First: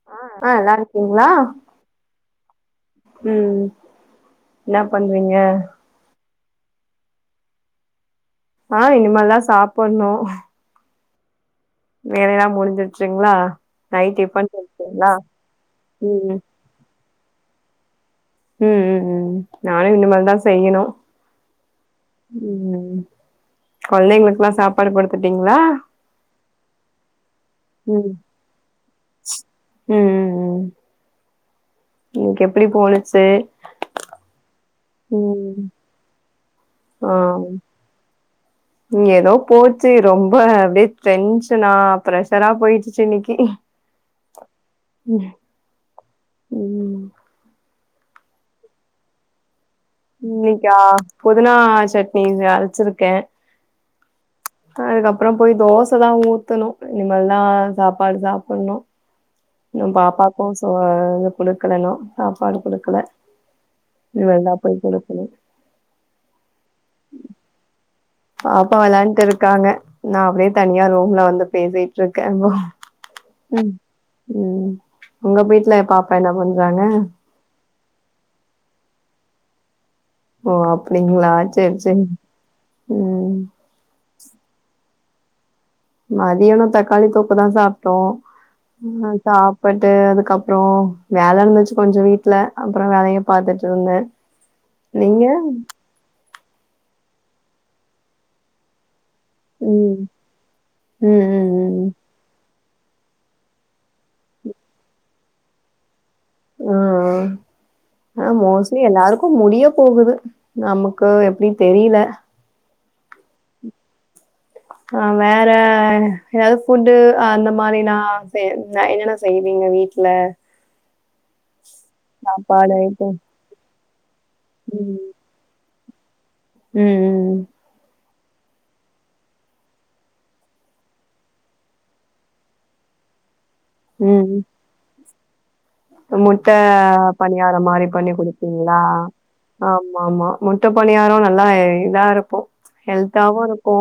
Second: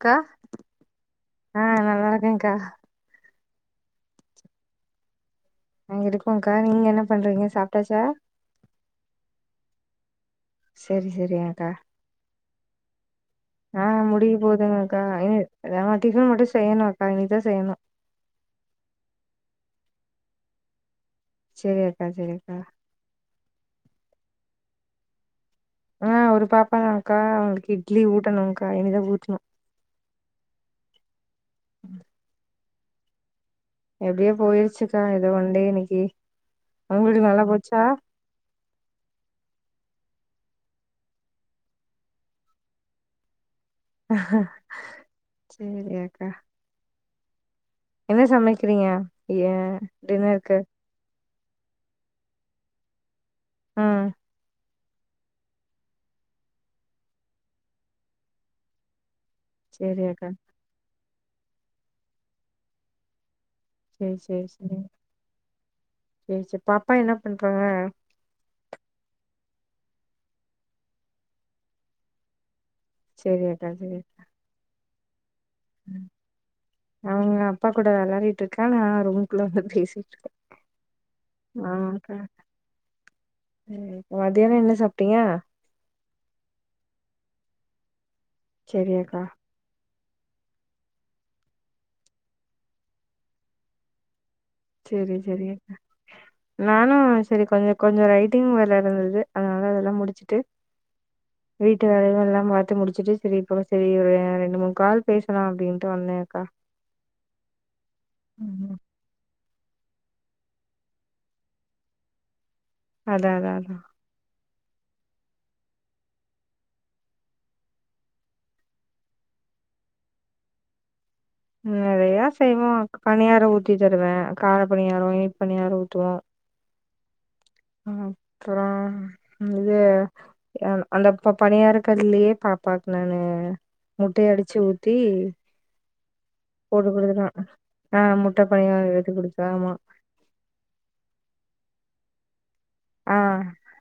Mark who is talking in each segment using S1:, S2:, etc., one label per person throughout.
S1: அக்கா
S2: ஆ நல்லா இருக்கீங்களா
S1: ஆ நல்லா இருக்கேன்க்கா
S2: ம் இன்னா பண்றீங்க
S1: நாங்க இருக்கோங்க்கா நீங்க என்ன பண்றீங்க சாப்ட்டாச்சா
S2: ஆ இனிமல்தா சாப்படுணு
S1: சேரி சேரி அக்கா
S2: வேலையல்லா முடிஞ்ச்சிருச்சுங்களா
S1: ஆ முடிக் போதுங்க அக்கா இனி அதா டிஃபன்
S2: ம்
S1: மட்டு செய்ணு அக்கா இனிதா செய்ணு
S2: ம் ம் ம் நானு இனிமேல் தா செய்யணு
S1: செரி அக்கா செரி அக்கா
S2: ம் கொழந்தைங்களுக்குலா சாப்பாடு குடுத்துட்டீங்களா
S1: ஆ ஒரு பாப்பாதாருக்கா அவளுக் இட்லி ஊட்டணுங்கா இனிதா ஊட்ணு
S2: உம் உம் உம்
S1: ம்
S2: இன்க்கு எப்டி போலுச்சு
S1: எப்டியே போயிருச்சுக்கா ஏதோ ஒண்டே இன்னைக்கு
S2: ஆ
S1: அவங்ளுக் நல்லா போச்சா
S2: ஏதோ போச்சு ரொம்ப அப்டியே டென்ஷனா ப்ரஷரா போயிருச்சு இன்னைக்கு
S1: சேரி அக்கா
S2: உம்
S1: என்ன சமைக்கறீங்க ஏ டின்னருக்கு
S2: இன்னைக்கா புதினா சட்னி அரைச்சிருக்கே
S1: ம்
S2: அதுக்கப்றோ போய் தோச தா ஊத்தணு இனிமல்தா சாப்பாடு சாப்படுணு இன்னு
S1: செரி அக்கா
S2: பாப்பாக்கு சோ இ குடுக்கலன்னு சாப்பாடு குடுக்கல
S1: சேரி சேரி
S2: இனிமேல் தான் போய்
S1: சேரி
S2: குடுக்கணும்.
S1: சேரி சேர் பாப்பா என்ன பண்றாங்க
S2: பாப்பா விளாண்ட்டு இருக்காங்க நா அப்டியே தனியா ரூம்ல வந்து பேசிட்டு இருக்கே
S1: சேரி அக்கா சேரி
S2: ம் உங்க வீட்ல பாப்பா என்ன பண்றாங்க
S1: அவங்க அப்பா கூட விளாடிட்டு இருக்கா நா ரூமக்குள்ள வந்து பேசிட்டிருக்கே
S2: ஓ அப்டிங்களா சேரி சேரி உம்
S1: மதியானோ என்ன சாப்ட்டீங்க
S2: மதியானோ தக்காளி தொக்கு தா சாப்ட்டோ
S1: செரியாக்கா
S2: [unintelligible] பட்டு அதுக்கப்றோ வேல இருந்ச்சு கொஞ்ச வீட்ல அப்றோ வேலைய பாத்துட்டிருந்தே [inaudible]
S1: சேரி சேரி நானு செரி கொஞ்சோ கொஞ்சோ ரைட்டிங் வேல இருந்தது அதுனால அதெல்லா
S2: ம்.
S1: முடிச்சுட்டு
S2: ம்
S1: வீட்டு
S2: ம்
S1: வேலைகள்லா பாத்து முடிச்சுட்டு சரி இப்பதா செரி ஒரு ரெண்டு மூணு கால் பேசலா அப்டின்ட்டு வந்தே
S2: ம் ம் ஆனா
S1: ம்
S2: மோஸ்ட்லி எல்லாருக் கு முடிய போகுது நமக்கு எப்டின் தெரில
S1: அதா அதா அதா
S2: நா வேற எதாது ஃபுட்டு அந்த மாரினா செய் ன என்னென்ன செய்வீங்க வீட்ல
S1: ம் நெறையா செய்வோ
S2: சாப்பாடு ஐட்டம்
S1: பணியாரோ ஊத்தி தருவ கார பணியாரோ இனிப்பு பணியாரோ ஊத்துவோ
S2: ம் ம் ம்
S1: ம் அப்புறோ இந்தது அ அந்த ப பணியார கல்லியே பாப்பாக்கு நானு முட்டய
S2: ம்
S1: அடிச்சு ஊத்தி
S2: முட்ட
S1: போட்டு குடுத்துருவ
S2: பணியாரோ மாரி
S1: ஆ
S2: பண்ணி
S1: முட்ட
S2: குடுப்பீங்ளா
S1: பணியார எடுத்து குடுத்த ஆமா
S2: மாவு ஆமா முட்ட பணியாரோ நல்லா இதா இருக்கு
S1: ஆ
S2: ஹெல்தாவு இருக்கு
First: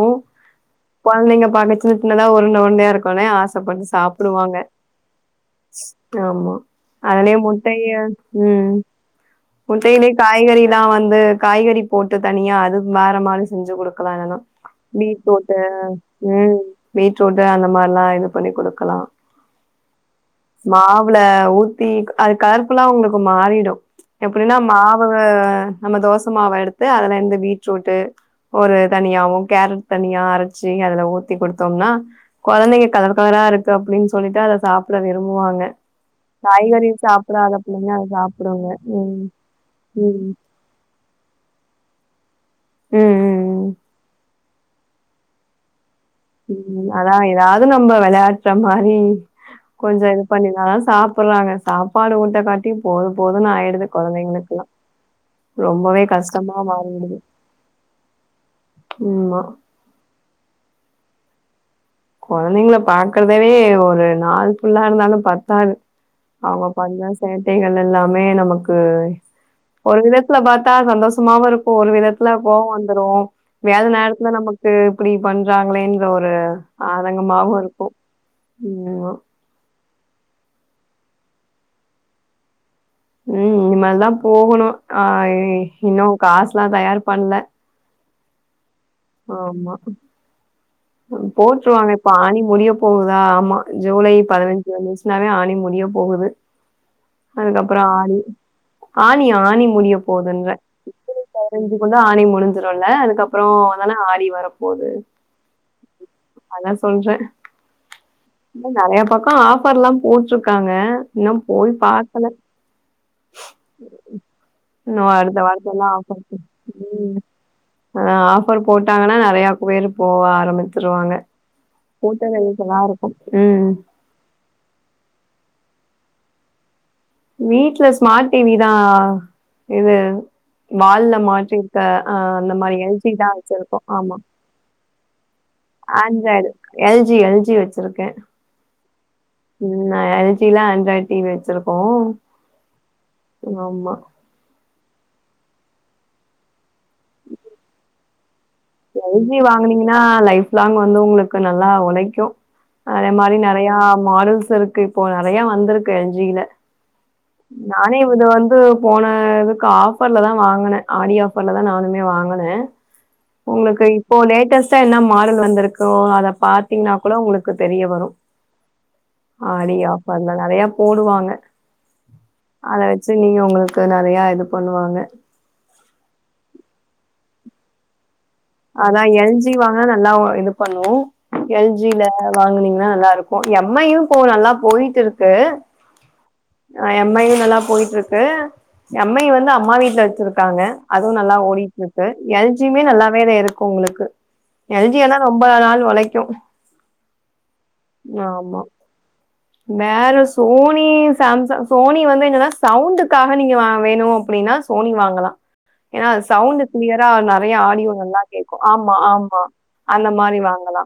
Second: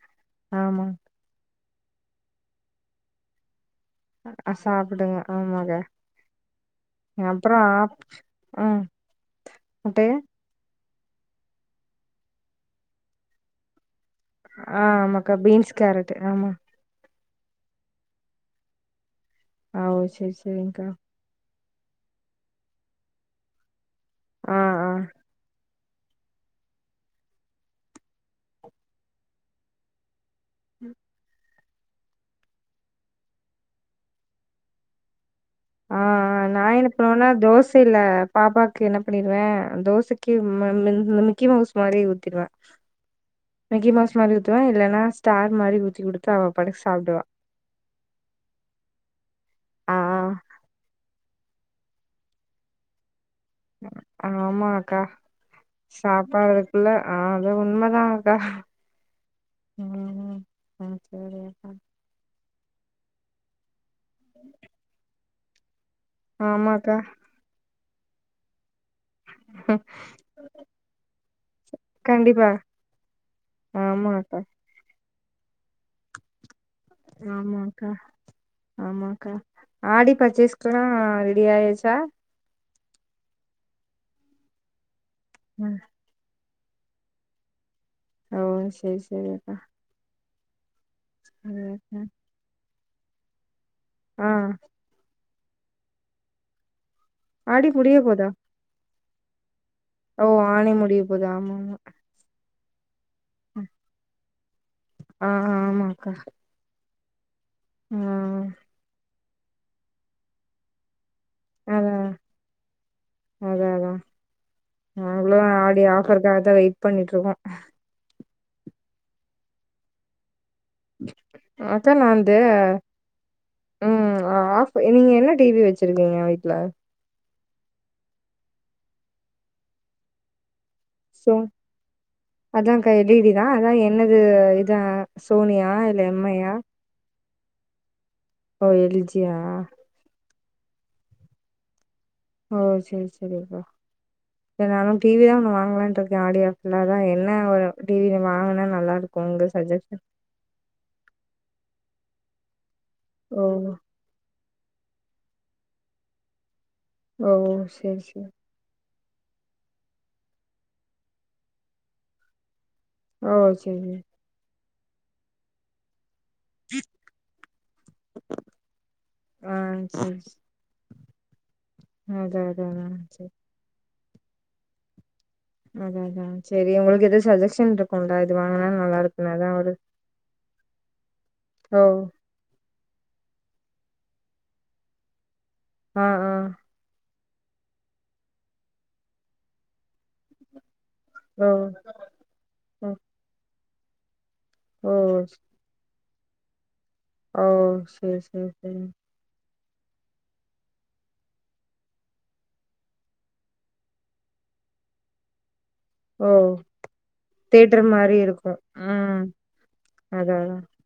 S1: ஆமா
S2: கொழந்தைங்க பாக்க சின்ன சின்னதா உருண்ட உருண்டையா இருக்கோனே ஆசப்பட்டுஸ்
S1: அ
S2: சாப்புடுவாங்க
S1: சாப்டுங்க ஆமாக்கா
S2: ஆமா அதுலே
S1: அப்றோ ஆப்
S2: முட்டைய ம் முட்டைலே
S1: முட்டைய
S2: காய்கறிலா வந்து காய்கறி போட்டு தனியா அது வேற மாரி செஞ்சு குடு க்கு வேணுனா
S1: ஆ ஆமாக்கா
S2: பீட்ரூட்டு
S1: பீன்ஸ் கேரட் ஆமா
S2: ம் பீட்ரூட்டு அந்த மார்லா இது பண்ணி குடுக்குலா
S1: அ ஒ செரி செரிங்க்கா
S2: வுல ஊத்தி அது கலர்ஃபுல்லா உங்ளுக்கு மாறிடு
S1: ஆ
S2: எப்புடினா
S1: ஆ
S2: மாவு நம்ம தோசமாவ எடுத்து அதுல இருந்து பீட்ரூட்டு ஒரு தனியாவும கேரட் தனியா அர ச்சு அதுல ஊத்தி குடு த்தோனா கொழந்தைங்க கலர் கலரா இருக்கு அப்டின் சொல்லிட்டு அத சாப்ட விரும்புவாங்க
S1: ஆ ஆ நான்
S2: காய்கறி
S1: என்ன பண்ணுவனா
S2: சாப்பிடாத பிள்ளைங்க
S1: தோசேல
S2: அத சாப்பிடுங்க
S1: பாப்பாக்கு என்ன
S2: ம்
S1: பண்ணிருவே
S2: ம்
S1: தோசைக்கு ம மின் ம் மிக்கி மவுஸ் மாரி ஊத்திருவ
S2: ம் ம்
S1: மிக்கி மவ்ஸ் மாரி ஊத்துவ இல்லனா ஸ்டார் மாரி ஊத்தி குடு
S2: ம் அதா எதாது நம்ம வெளாட்ற மாரி
S1: ஆ
S2: கொஞ்சோ இது பண்ணினாதா சாப் புறாங்க சாப்பாடு ஊட்ட காட்டி போது போதுன் ஆய்டுது கொழந்தைங்ளுக்குலா
S1: சாப்பறதுக்குள்ள ஆ அது உண்மதான்கா
S2: ஆமா
S1: இன்னு ஒன்னுமே அது செய்லயாக்கா
S2: கொழந்தைங்குல பாக்குறதவே ஒரு நாள் ஃபுல்லா இருந்தாலு பத்தாது அவ்ங்க
S1: ஆமாக்கா
S2: பண்ற சேட்டைகள் எல்லாமே நமக்கு ஒரு விதத்துல பாத்தா சந்தோஷமாவு இருக்கு ஒரு விதத்துல
S1: கண்டிப்பா
S2: கோவோ வந்துரு வேல நேரத்துல
S1: ஆமாக்கா
S2: நமக்கு இப்புடி பண்றாங்களேன்ற ஒரு ஆதங்கமாவு இருக்கு
S1: ஆமாக்கா
S2: இவ்ங்கெல்லா
S1: ஆமாக்கா ஆடி பர்சேஸ்க்குலா ரெடி ஆயாச்சா
S2: ம் இனுமேல்தா போகணு ஆ இ
S1: ம்
S2: இன்னு காஸ்லா தயார் பண்ல
S1: ஓ சேஸ்
S2: ஆமா
S1: சேரி
S2: போட்ருவாங்க
S1: அக்கா
S2: இப்ப ஆனி முடிய போகுதா ஆமா ஜூலை
S1: ஆ
S2: பதினஞ்சு வந்துச்னாவே ஆனி முடிய போகுது அதுக்கப்புறோ
S1: முடிய
S2: ஆடி
S1: போதா
S2: ஆனி ஆனி
S1: ஓ
S2: முடியப்போதுன்ற
S1: ஆனி முடிய போது ஆமா ஆமா
S2: இனிக்குள்ள ஆனி முடிஞ் சிருல்ல அதுக்கப்பற வந்தனா ஆடி வரப்போது
S1: ஆ
S2: அதா சொல்றே
S1: ம்
S2: நெறைய பக்க ஆஃபர்ல்லா போட்ருக்காங்க இன்னு போய்
S1: அதா
S2: பாக்கல
S1: அதா அதா
S2: இன்னு
S1: நாங்களு
S2: அடுத்த
S1: ஆடி
S2: வாரத்துலலா ஆஃபர்
S1: ஆஃபருக்காகதா வெயிட்
S2: ம்
S1: பண்ணிட்ருக்கோ
S2: ஆ ஆஃபர் போட்டாங்கன்னா நெறையா பேரு போக ஆரம்பிச் சுருவாங்க
S1: அக்கா நா வந்து
S2: கூட்டநெரிசலா இருக்கு ம்
S1: ம் ஆஃப் நீங்க என்ன டி வி வெச்சிருக்கிங்க வீட்ல
S2: வீட்ல ஸ்மார்ட் டி வி தா இது வால்ல
S1: சோ
S2: மாட்டிர்க்க அ அந்த மாரி எல் ஜி தா வெச்சிருக்கோ ஆமா
S1: ஓ இதா சோனியா இல்ல M I
S2: Android
S1: yeah
S2: L G L G வெச்சிருக்கே
S1: ஓ எல் ஜி யா
S2: நா எல் ஜி ல ஆண்ட்ராய்ட் டி வி வெச்சிருக்கோ
S1: ஓ சேர் செரிப்பா நானு டி வி தா ஒன்னு வாங்கலான்ட்டு இருக்கே ஆடி ஆஃபர்ல அதா என்ன ஒரு டி வி வாங்குனா நல்
S2: எல் ஜி வாங்குனிங்கனா லைஃப் லாங் வந்து உங்களுக்கு நல்லா உழைக்கு அதே மாரி
S1: ஓ
S2: நெறையா மாடல்ஸ் இருக்கு இப்போ நெறையா வந்திருக்கு எல் ஜில
S1: ஓ
S2: நானே
S1: செரி
S2: இது
S1: செரி
S2: வந்து போன இதுக்கு ஆஃபர்லதா வாங்குனே ஆடி ஆஃபர்லதா நானுமே வாங்குனே
S1: ஓ
S2: உங்களுக்கு
S1: செரி
S2: இப்போ லேட்டஸ்ட்டா என்ன மாடல் வந்திருக்கோ அத பாத்திங்னா கூட உங்களுக்கு தெரிய வரு
S1: ஆ
S2: ஆடி
S1: செரி
S2: ஆஃபர்ல நெறையா போடுவாங்க
S1: அதா அதா
S2: அத
S1: அதா
S2: வெச்சு
S1: செரி
S2: நீங்க உங்களுக்கு நெறையா இது பண்ணுவாங்க
S1: அதா அதா செரி உங்களுக்கு எதா சஜெஷன் இருக்குல்ல இது வாங்குனா நல்லா இருக்குனு அதா ஒரு
S2: நல்லாவு இது பண்ணு எல்
S1: ஓ
S2: ஜி ல வாங்குனிங்கனா நல்லாருக்கு எம் ஐ யு இப்போ நல்லா போயிட்ருக்கு
S1: ஆ ஆ
S2: எம் ஐ யு நல்லா போய்ட்ருக்கு எம் ஐ வந்து அம்மா வீட்ல வெச்சிருக்காங்க அதுவு நல்லா
S1: ஓ
S2: ஓடிட்ருக்கு எல் ஜி யுமே
S1: ஓ
S2: நல்லாவே இருக்கு உங்களுக்கு எல்
S1: ஓ
S2: ஜி ஆனா ரொம்ப நாள் ஒழைக்கு
S1: ஓ செரி செரி
S2: ஆமா
S1: செரி
S2: வேற சோனி சாம்ச சோனி வந்து என்னனா சவுண்டுக்காக நீங்க வா வேணு அப்படினா சோனி வாங்கலா ஏனா அது
S1: ஓ
S2: சவுண்ட் கிளியரா நெறையா
S1: தேட்டர்
S2: ஆடியோ
S1: மாரி
S2: நல்லா
S1: இருக்கு
S2: கேக்கு ஆமா
S1: ம்
S2: ஆமா அந்த மாரி வாங்கலா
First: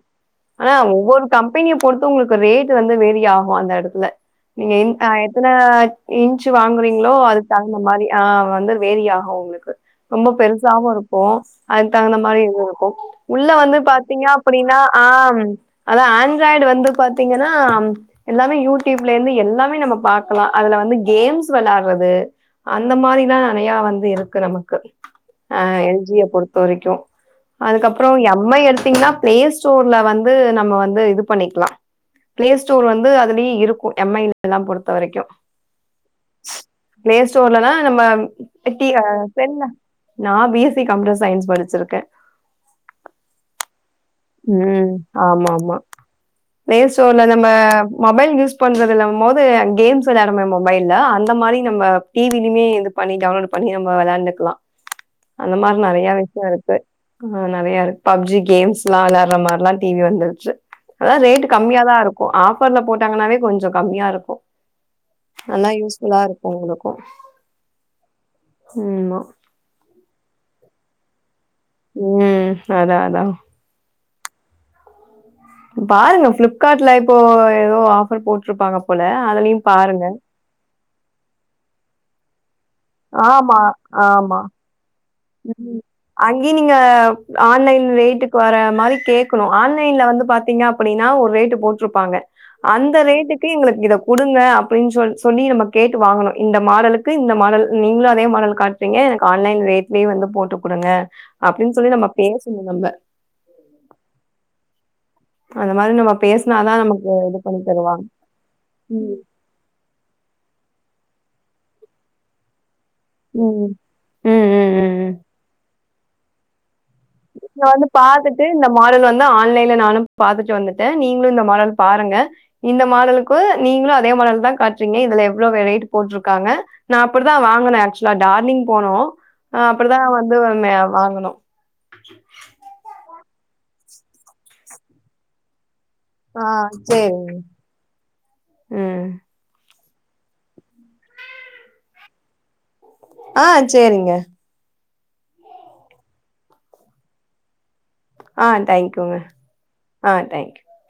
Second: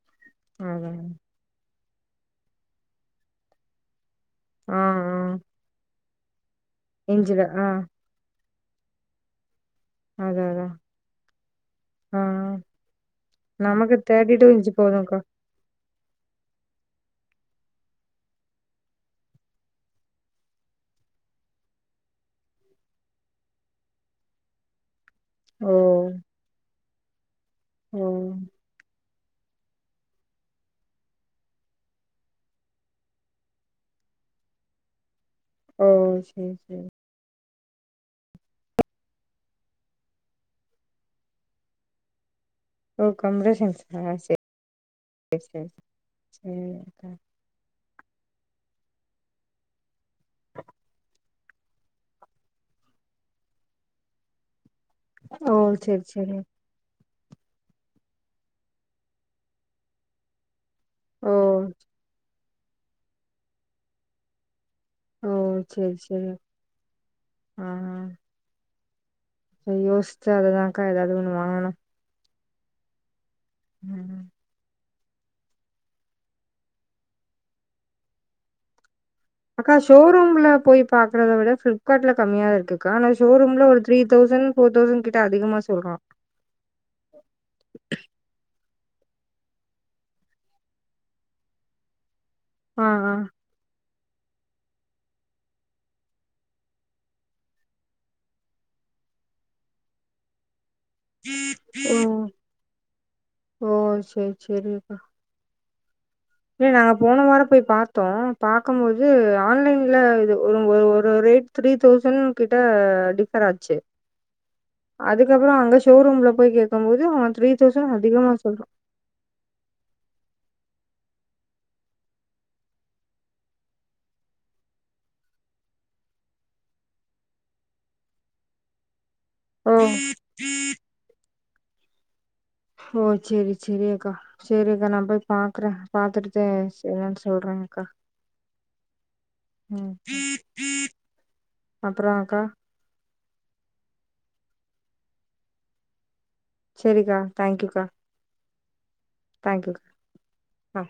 S1: அதாங்க
S2: கம்பெனிய பொருத்து உங்களுக்கு ரேட் வந்து வேரி ஆகு அந்த எடத்துல நீங்க
S1: ஆ
S2: அ
S1: ஆ
S2: எத்தன இன்ச்சு வாங்குறிங்ளோ
S1: இஞ்சுல
S2: அதுக்
S1: ஆ
S2: தகுந்த மாரி ஆ வந்து வேரியாகு உங்ளுக்கு ரொம்ப
S1: அதா அதா
S2: பெருசாவு இருக்கு அதுக்கு தகுந்த
S1: ஆ
S2: மாரி இது இருக்கு உள்ள வந்து
S1: நமக்கு
S2: பாத்திங்க
S1: தேர்ட்டி டூ இன்ச்சு
S2: அப்பிடினா ஆ
S1: போதுக்கா
S2: ம் அதா ஆண்ட்ராய்டு வந்து பாத்திங்கன்னா எல்லாமே யூடியூப்ல இருந்து எல்லாமே நமக் பாக்கலா அதுல வந்து கேம்ஸ் வெளாடறது அந்த மாரிதா நெறையா வந்து இருக்கு நமக்கு அ
S1: ஓ
S2: எல் ஜி ய பொறுத்த வரைக்கு
S1: ஓ
S2: அதுக்கப்றோ எம் ஐ எடுத்திங்னா பிளே ஸ்டோர்ல வந்து நம்ம வந்து இது பண்ணிக்கலா பிளே ஸ்டோர் வந்து அதுலயே இருக்கு எம் ஐ எல்லா பொறுத்த வரைக்கு
S1: ஓ சேரி சேரி
S2: பிளே ஸ்டோர்லலா நம்ம எட்டி ஆ தெர்ல நா B S C computer science படிச்சிருக்கே
S1: ஓ கம்யூடர் சயின்ஸ்கா செரி
S2: ம் ஆமா ஆமா ப்ளே
S1: சேரிக்கா
S2: ஸ்டோர்ல தா நம்ம மொபைல் யூஸ் பண்றதுல்லேங்கம்போது கேம்ஸ் வெளாடுமே மொபைல்ல அந் அந்த மாரி நம்ம டி வி லுமே இது பண்ணி டவுன்லோட் பண்ணி நம்ம வெளாண்டுக்கலா
S1: ஓ
S2: அந்த மாரி
S1: சேரி
S2: நெறையா
S1: சேரி
S2: விஷயோ இருக்கு ஏ கு நெறையா இருக்கு பப்ஜி கேம்ஸ்லா வெளாடுற மாரிலா டி வி வந்துருச்சு அதா
S1: ஓ
S2: ரேட் கம்மியாதா இருக்கு ஆஃபர்ல போட்டாங்கனாவே கொஞ்சோ கம்மியா இருக்கு
S1: ஓ
S2: நல்லா
S1: சேரி
S2: யூஸ்ஃபுல்லா
S1: சேரி
S2: இருக்கு உங்களுக்கு ம் மா
S1: செரி யோசிச்சு அததாக்கா ஏதாவது ஒன்னு வாங்கணு
S2: ங்ய அதா அதா
S1: ம்
S2: பாருங்க ஃப்ளிப்கார்ட்ல இப்போ ஏதோ ஆஃபர் போட்ருப்பாங்க போல அத நீ
S1: அக்கா ஷோரூம்ல போய்ப் பாக்றதவிட ஃபிளிப்கார்ட்ல கம்மியா இருக்கு கா ஆன
S2: ஆமா
S1: ஷோரூம்ல ஒரு த்ரீ தௌசண்ட் ஃபோர் தௌசண்ட் கிட் அதிகமா சொல்றா
S2: அங்கயு நீங்க ஆன்லைன் ரேட்டுக்கு வர மாதிரி கேட்கணு ஆன்லைன்ல வந்து பாத்தீங்க அப் அப்டின்னா ஒரு ரேட்டு போட்ருப்பாங்க
S1: ஆ
S2: அந்த
S1: ஆ
S2: ரேட்டுக்கு கே எங்களுக்கு இத குடுங்க அப்டின்னு சொ சொல்லி நம்ம கேட்டு வாங்கணு இந்த மாடலுக்கு இந்த மாடல் நீங்களு அதே மாடல காட் றீங்க எனக்கு ஆன்லைன் ரேட்லயே வந்து போட்டு குடுங்க அப்டின்னு சொல்லி
S1: ஓ
S2: நம்ம பேசணும நம்ம
S1: ஓ சேரி சேரி அக்கா
S2: அந்த மாரி நம்பப்
S1: இல்ல நாங்க போன வாரோ போய் பாத்தோ பாக்கபோது
S2: ம்
S1: ஆன்லைன்ல இது ஒரு ஒரு ஒரு ரேட் த்ரீ தௌசண்ட் கிட்ட டிஃபர்
S2: ம்
S1: ஆச்சே
S2: ம் ம் ம் ம்
S1: அதுகப்பறோ அங்க ஷோரூம்ல போய் கே க்கு போது அவ த்ரீ
S2: இத வந்து
S1: தௌசண்ட் அதிகமா
S2: பாத்துட்டு
S1: சொல்றா
S2: மாடல் இந்த ஆன்லைன்ல நானு பாத்துட்டு வந்துட்டே நீங்களு இந்த மாடல் பாருங்க இந்த மாடலுக்கு நீங்களு அதே மாடல் தா காட்டுறீங்க இதுல எவ்ளோ வெ ரேட்டு போட்ருக்காங்க நா அப்டிதா வாங்கினே ஆக்சுவலா டார்னிங் போனோ ஹ
S1: ஓ
S2: அப்டிதா வந்து ஒன்னே வாங்கனு [inaudible]
S1: ஓ சேரி சேரி அக்கா சேரி அக்கா நா போய் பாக்குறே
S2: ஆ
S1: பாத்துட்டுதே சே என்னனு
S2: சரிங்க.
S1: சொல்றே கா
S2: ம்
S1: ம் அப்பறோ அக்கா
S2: ஆ சேரிங்க
S1: சேரிக்கா தேங்க்யூக்கா
S2: ஆ தேங்க்யூங்க
S1: தேங்க்யூ
S2: ஆ தேங்க்யூ
S1: ஆ